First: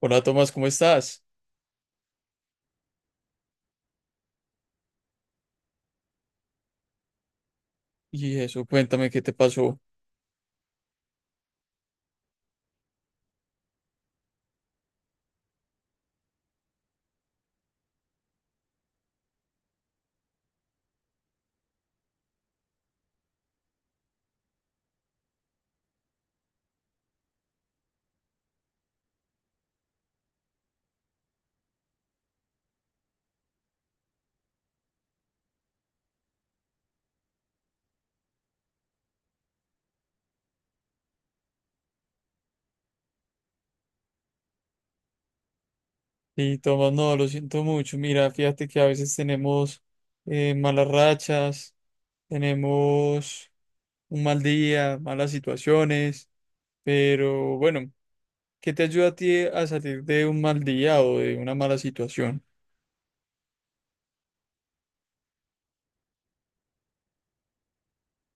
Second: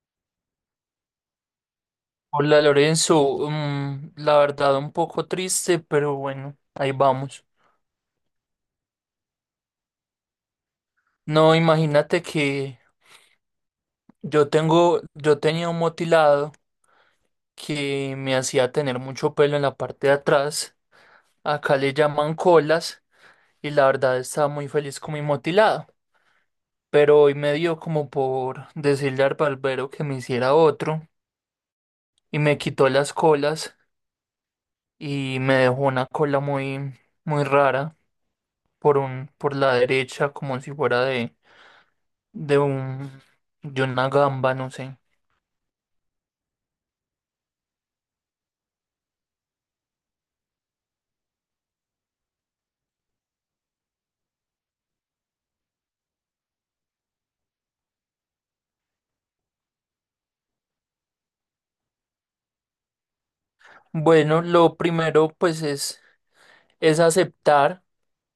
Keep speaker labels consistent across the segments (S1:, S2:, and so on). S1: Hola Tomás, ¿cómo estás?
S2: Hola Lorenzo, la verdad un poco triste, pero bueno, ahí vamos.
S1: Y eso, cuéntame qué te pasó.
S2: No, imagínate que yo tenía un motilado que me hacía tener mucho pelo en la parte de atrás. Acá le llaman colas y la verdad estaba muy feliz con mi motilado. Pero hoy me dio como por decirle al barbero que me hiciera otro y me quitó las colas y me dejó una cola muy rara por la derecha como si fuera de un, de una gamba, no sé.
S1: Y Tomás, no, lo siento mucho. Mira, fíjate que a veces tenemos malas rachas, tenemos un mal día, malas situaciones, pero bueno, ¿qué te ayuda a ti a salir de un mal día o de una mala situación?
S2: Bueno, lo primero pues es aceptar,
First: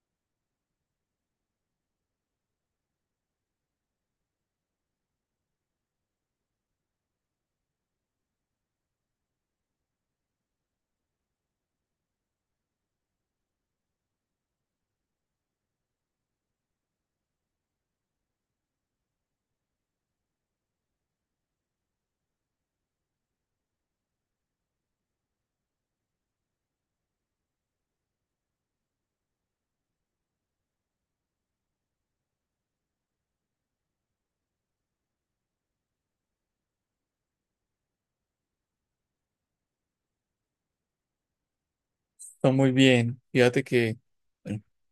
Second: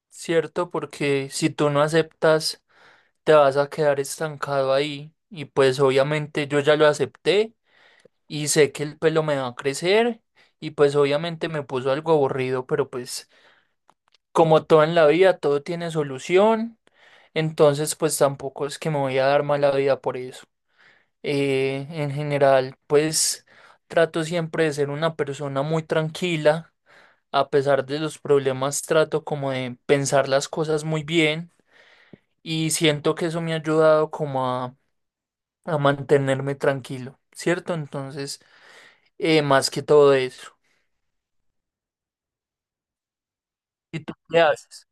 S2: ¿cierto? Porque si tú no aceptas, te vas a quedar estancado ahí. Y pues obviamente yo ya lo acepté y sé que el pelo me va a crecer y pues obviamente me puso algo aburrido, pero pues como todo en la vida, todo tiene solución. Entonces pues tampoco es que me voy a dar mala vida por eso. En general, pues trato siempre de ser una persona muy tranquila, a pesar de los problemas, trato como de pensar las cosas muy bien y siento que eso me ha ayudado a mantenerme tranquilo, ¿cierto? Entonces, más que todo eso.
S1: Está muy bien. Fíjate que
S2: ¿Y tú qué
S1: bueno,
S2: haces?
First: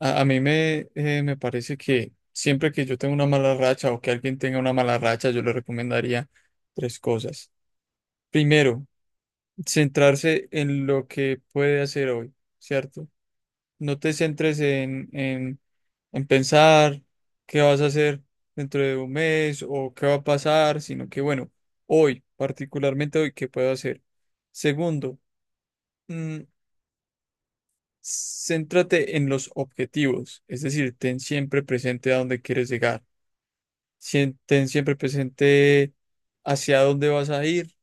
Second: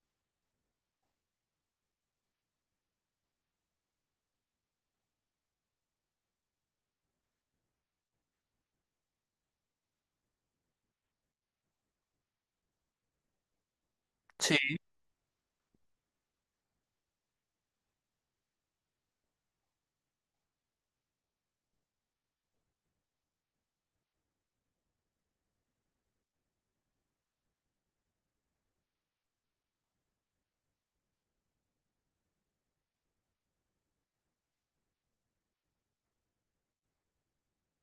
S1: a mí me, me parece que siempre que yo tengo una mala racha o que alguien tenga una mala racha, yo le recomendaría tres cosas. Primero, centrarse en lo que puede hacer hoy, ¿cierto? No te
S2: Sí,
S1: centres en pensar qué vas a hacer dentro de un mes o qué va a pasar, sino que, bueno, hoy, particularmente hoy, ¿qué puedo hacer? Segundo, mm, céntrate en los objetivos, es decir, ten siempre presente a dónde quieres llegar, ten siempre presente hacia dónde vas a ir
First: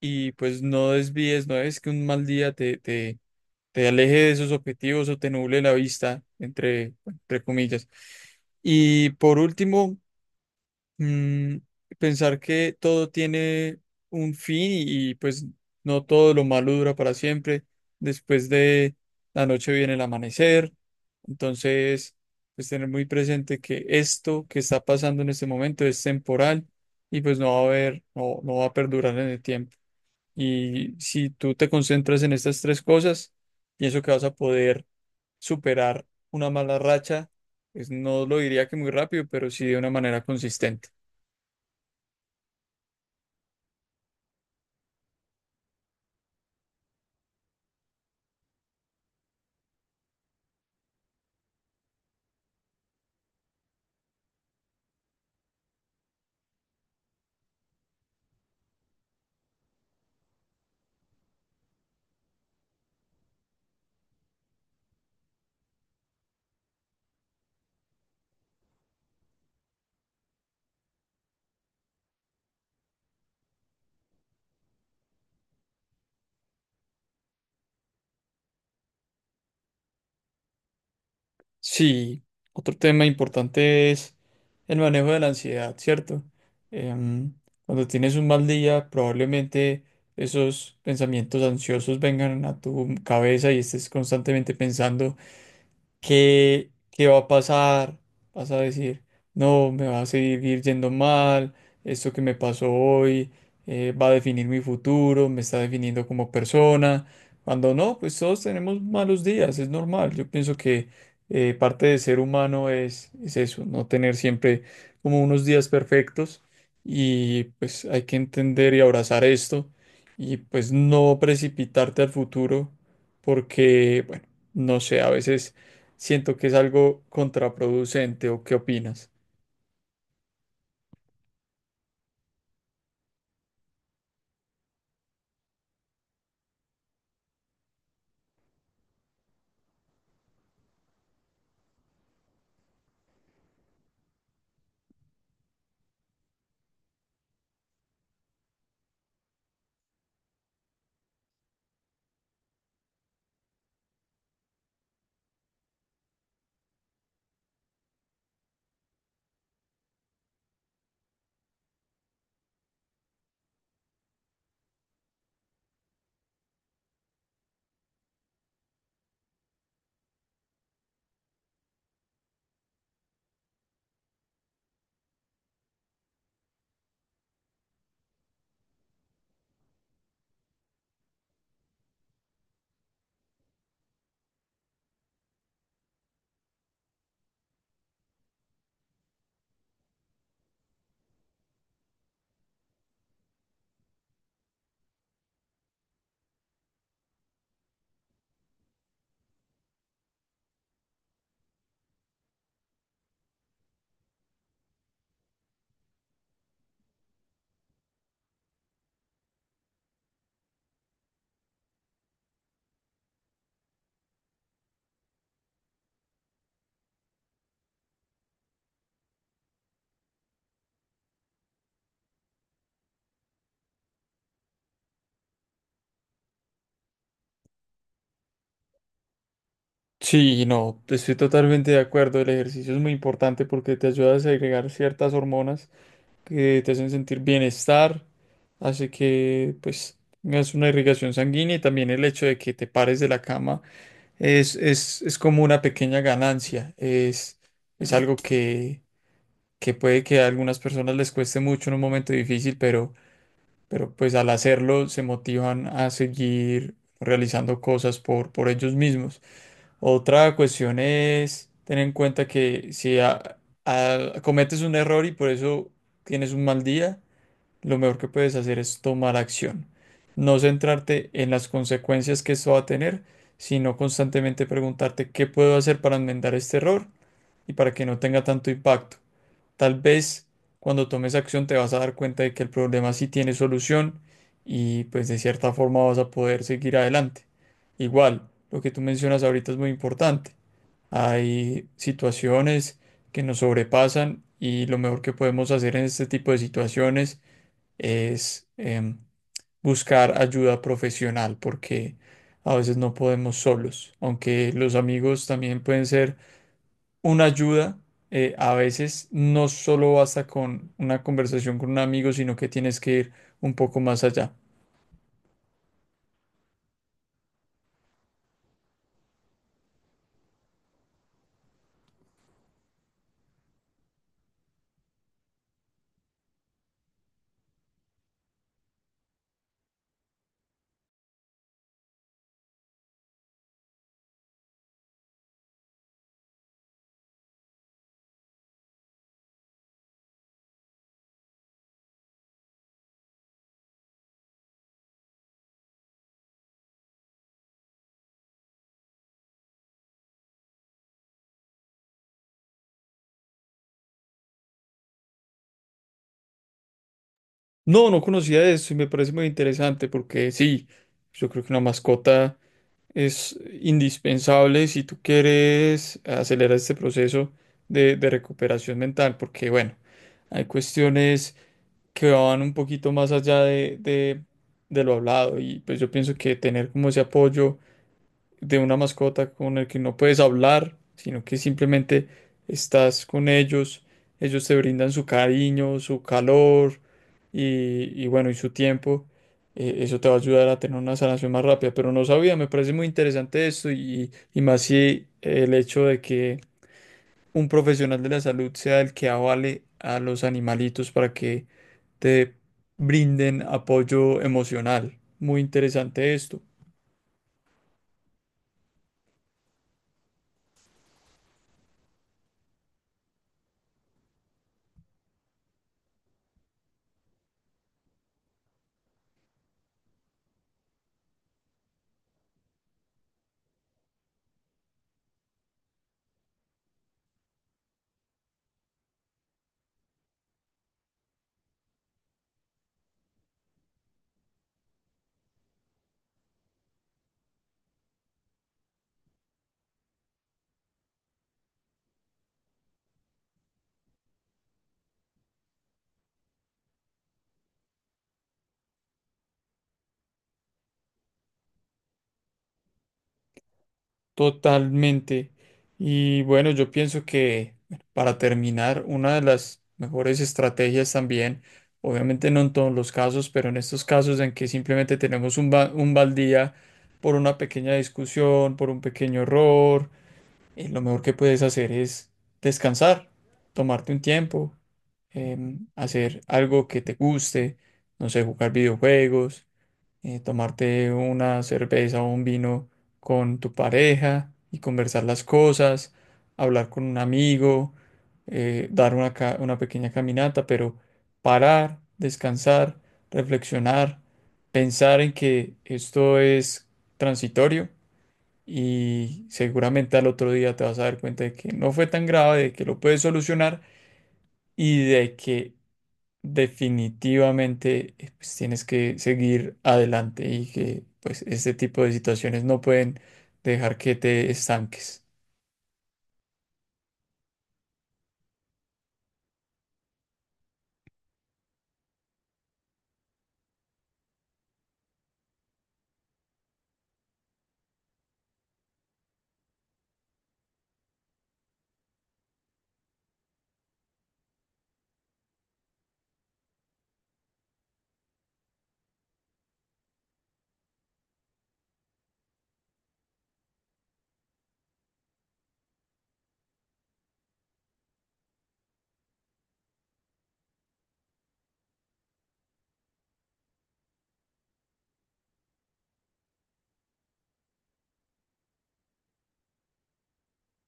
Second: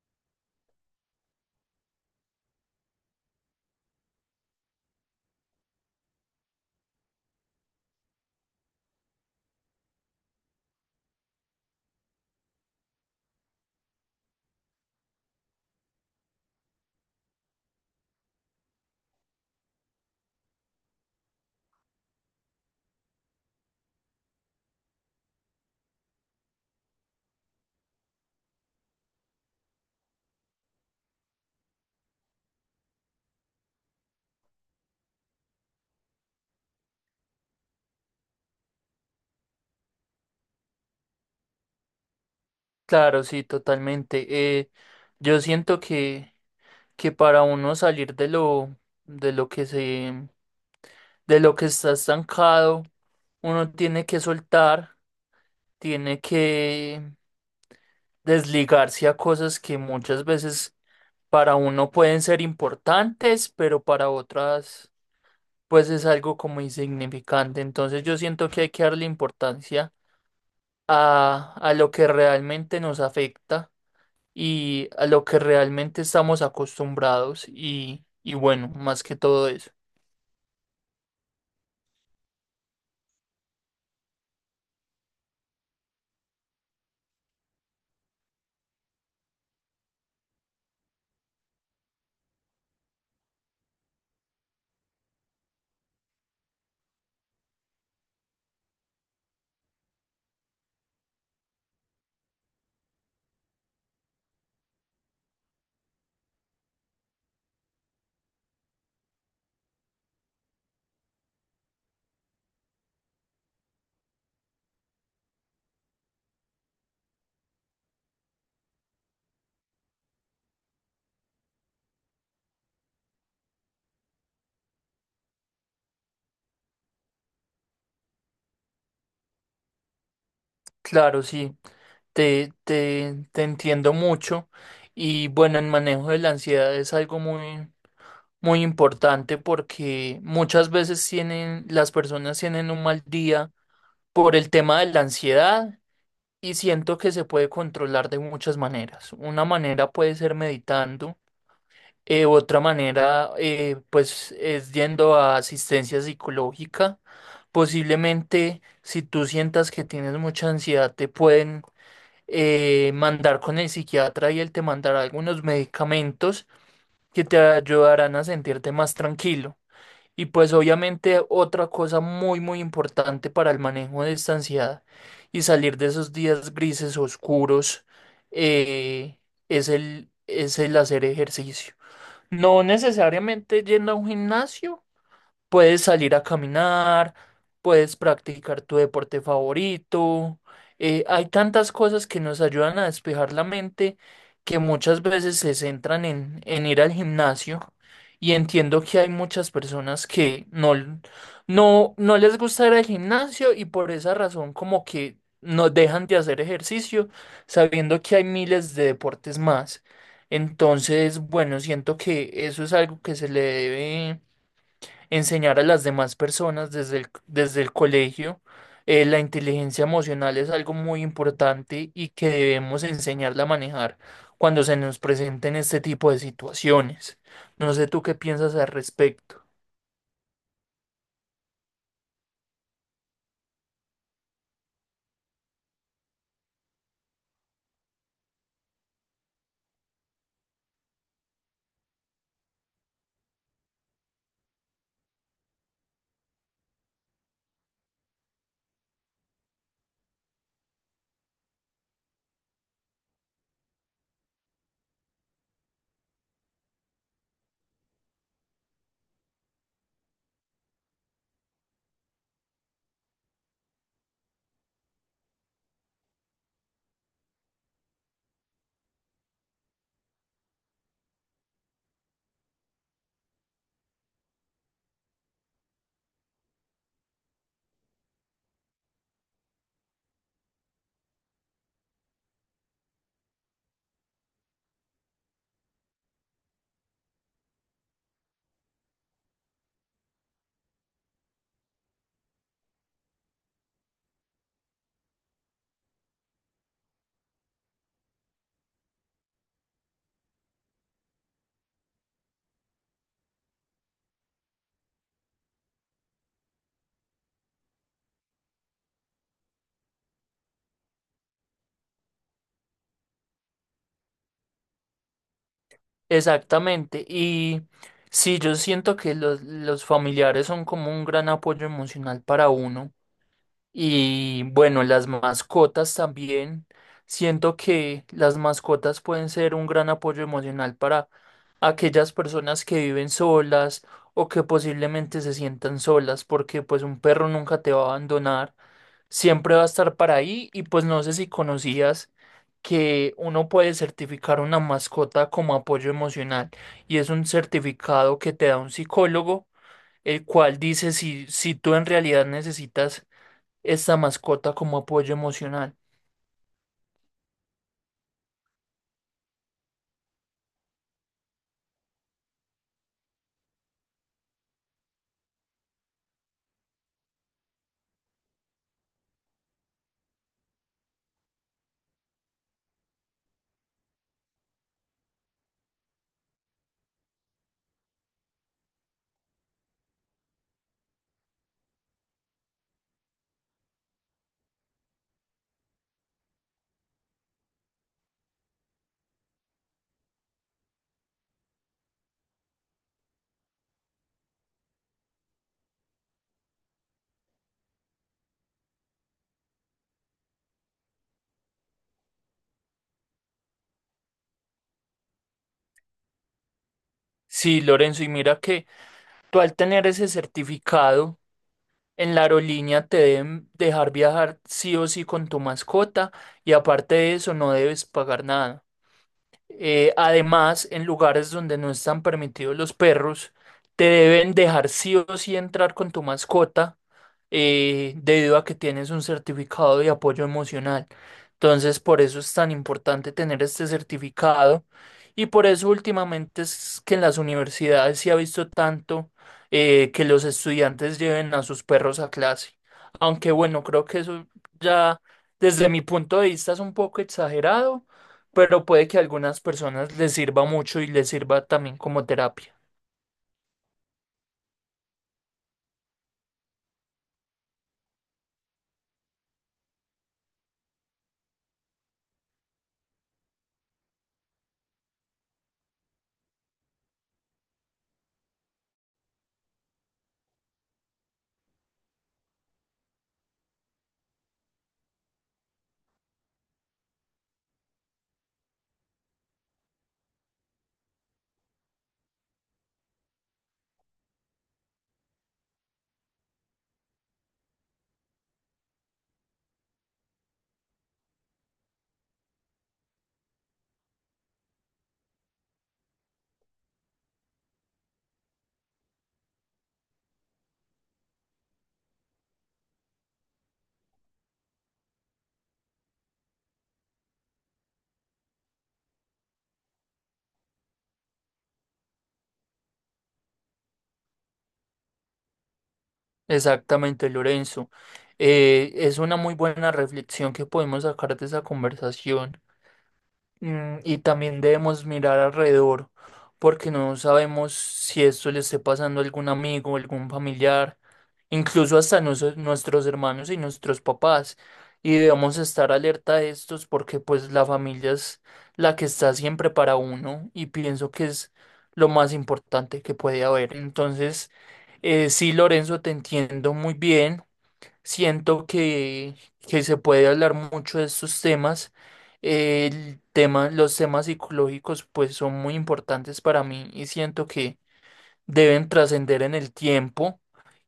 S1: y pues no desvíes, no es que un mal día te aleje de sus objetivos o te nuble la vista, entre comillas. Y por último, mm, pensar que todo tiene un fin y pues no todo lo malo dura para siempre. Después de la noche viene el amanecer. Entonces, pues tener muy presente que esto que está pasando en este momento es temporal y pues no va a perdurar en el tiempo. Y si tú te concentras en estas tres cosas, pienso que vas a poder superar una mala racha. Pues no lo diría que muy rápido, pero sí de una manera consistente.
S2: claro, sí, totalmente. Yo siento que para uno salir de lo que de lo que está estancado, uno tiene que soltar, tiene que desligarse a cosas que muchas veces para uno pueden ser importantes, pero para otras pues es algo como insignificante. Entonces yo siento que hay que darle importancia a lo que realmente nos afecta y a lo que realmente estamos acostumbrados y bueno, más que todo eso.
S1: Sí, otro tema importante es el manejo de la ansiedad, ¿cierto? Em, Cuando tienes un mal día, probablemente esos pensamientos ansiosos vengan a tu cabeza y estés constantemente pensando. ¿ qué va a pasar? Vas a decir, no, me va a seguir yendo mal, esto que me pasó hoy va a definir mi futuro, me está definiendo como persona. Cuando no, pues todos tenemos malos días, es normal. Yo pienso que parte de ser humano es eso, no tener siempre como unos días perfectos y pues hay que entender y abrazar esto y pues no precipitarte al futuro porque, bueno, no sé, a veces... Siento que es algo contraproducente, ¿o qué opinas?
S2: Claro, sí, te entiendo mucho. Y bueno, el manejo de la ansiedad es algo muy importante porque las personas tienen un mal día por el tema de la ansiedad y siento que se puede controlar de muchas maneras. Una manera puede ser meditando, otra manera pues es yendo a asistencia psicológica. Posiblemente si tú sientas que tienes mucha ansiedad te pueden mandar con el psiquiatra y él te mandará algunos medicamentos que te ayudarán a sentirte más tranquilo. Y pues obviamente otra cosa muy muy importante para el manejo de esta ansiedad y salir de esos días grises oscuros eh, es es el hacer ejercicio. No necesariamente yendo a un gimnasio, puedes salir a caminar, puedes practicar tu deporte favorito. Hay tantas cosas que nos ayudan a despejar la mente que muchas veces se centran en ir al gimnasio. Y entiendo que hay muchas personas que no, no, no les gusta ir al gimnasio y por esa razón como que no dejan de hacer ejercicio sabiendo que hay miles de deportes más. Entonces, bueno, siento que eso es algo que se le debe enseñar a las demás personas desde el colegio. La inteligencia emocional es algo muy importante y que debemos enseñarla a manejar cuando se nos presenten este tipo de situaciones. No sé tú qué piensas al respecto.
S1: Sí, no, estoy totalmente de acuerdo. El ejercicio es muy importante porque te ayuda a segregar ciertas hormonas que te hacen sentir bienestar, hace que pues tengas una irrigación sanguínea y también el hecho de que te pares de la cama es como una pequeña ganancia. Es algo que puede que a algunas personas les cueste mucho en un momento difícil, pero pues al hacerlo se motivan a seguir realizando cosas por ellos mismos. Otra cuestión es tener en cuenta que si cometes un error y por eso tienes un mal día, lo mejor que puedes hacer es tomar acción. No centrarte en las consecuencias que esto va a tener, sino constantemente preguntarte qué puedo hacer para enmendar este error y para que no tenga tanto impacto. Tal vez cuando tomes acción te vas a dar cuenta de que el problema sí tiene solución y pues de cierta forma vas a poder seguir adelante. Igual, lo que tú mencionas ahorita es muy importante. Hay situaciones que nos sobrepasan y lo mejor que podemos hacer en este tipo de situaciones es buscar ayuda profesional porque a veces no podemos solos, aunque los amigos también pueden ser una ayuda, a veces no solo basta con una conversación con un amigo, sino que tienes que ir un poco más allá.
S2: Exactamente. Y sí, yo siento que los familiares son como un gran apoyo emocional para uno. Y bueno, las mascotas también. Siento que las mascotas pueden ser un gran apoyo emocional para aquellas personas que viven solas o que posiblemente se sientan solas, porque pues un perro nunca te va a abandonar, siempre va a estar para ahí y pues no sé si conocías que uno puede certificar una mascota como apoyo emocional y es un certificado que te da un psicólogo, el cual dice si tú en realidad necesitas esta mascota como apoyo emocional.
S1: No, no conocía eso y me parece muy interesante porque sí, yo creo que una mascota es indispensable si tú quieres acelerar este proceso de recuperación mental, porque bueno, hay cuestiones que van un poquito más allá de de lo hablado y pues yo pienso que tener como ese apoyo de una mascota con el que no puedes hablar, sino que simplemente estás con ellos, ellos te brindan su cariño, su calor y bueno, y su tiempo. Eso te va a ayudar a tener una sanación más rápida, pero no sabía, me parece muy interesante esto y más si el hecho de que un profesional de la salud sea el que avale a los animalitos para que te brinden apoyo emocional. Muy interesante esto.
S2: Sí, Lorenzo, y mira que tú al tener ese certificado en la aerolínea te deben dejar viajar sí o sí con tu mascota y aparte de eso no debes pagar nada. Además, en lugares donde no están permitidos los perros, te deben dejar sí o sí entrar con tu mascota, debido a que tienes un certificado de apoyo emocional. Entonces, por eso es tan importante tener este certificado y por eso últimamente es que en las universidades se ha visto tanto que los estudiantes lleven a sus perros a clase. Aunque bueno, creo que eso ya desde mi punto de vista es un poco exagerado pero puede que a algunas personas les sirva mucho y les sirva también como terapia.
S1: Totalmente. Y bueno, yo pienso que bueno, para terminar, una de las mejores estrategias también, obviamente no en todos los casos, pero en estos casos en que simplemente tenemos un baldía por una pequeña discusión, por un pequeño error, lo mejor que puedes hacer es descansar, tomarte un tiempo, hacer algo que te guste, no sé, jugar videojuegos tomarte una cerveza o un vino con tu pareja y conversar las cosas, hablar con un amigo, dar una pequeña caminata, pero parar, descansar, reflexionar, pensar en que esto es transitorio y seguramente al otro día te vas a dar cuenta de que no fue tan grave, de que lo puedes solucionar y de que definitivamente pues, tienes que seguir adelante y que pues este tipo de situaciones no pueden dejar que te estanques.
S2: Exactamente, Lorenzo. Es una muy buena reflexión que podemos sacar de esa conversación. Mm, y también debemos mirar alrededor, porque no sabemos si esto le esté pasando a algún amigo, algún familiar, incluso hasta nuestros hermanos y nuestros papás. Y debemos estar alerta de estos porque pues la familia es la que está siempre para uno y pienso que es lo más importante que puede haber. Entonces, sí, Lorenzo, te entiendo muy bien. Siento que se puede hablar mucho de estos temas. Los temas psicológicos pues son muy importantes para mí y siento que deben trascender en el tiempo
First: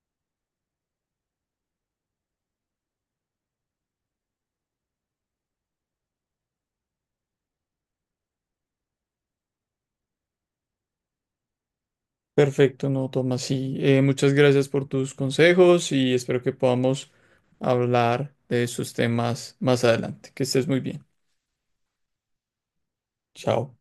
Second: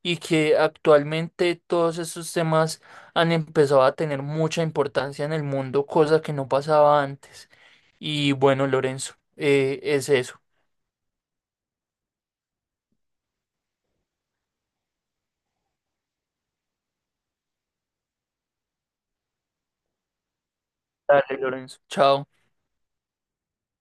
S2: y que actualmente todos estos temas han empezado a tener mucha importancia en el mundo, cosa que no pasaba antes. Y bueno, Lorenzo, es eso.
S1: Perfecto, no, Tomás. Sí, muchas gracias por tus consejos y espero que podamos hablar de esos temas más adelante. Que estés muy bien.
S2: Dale, Lorenzo. Chao.
S1: Chao.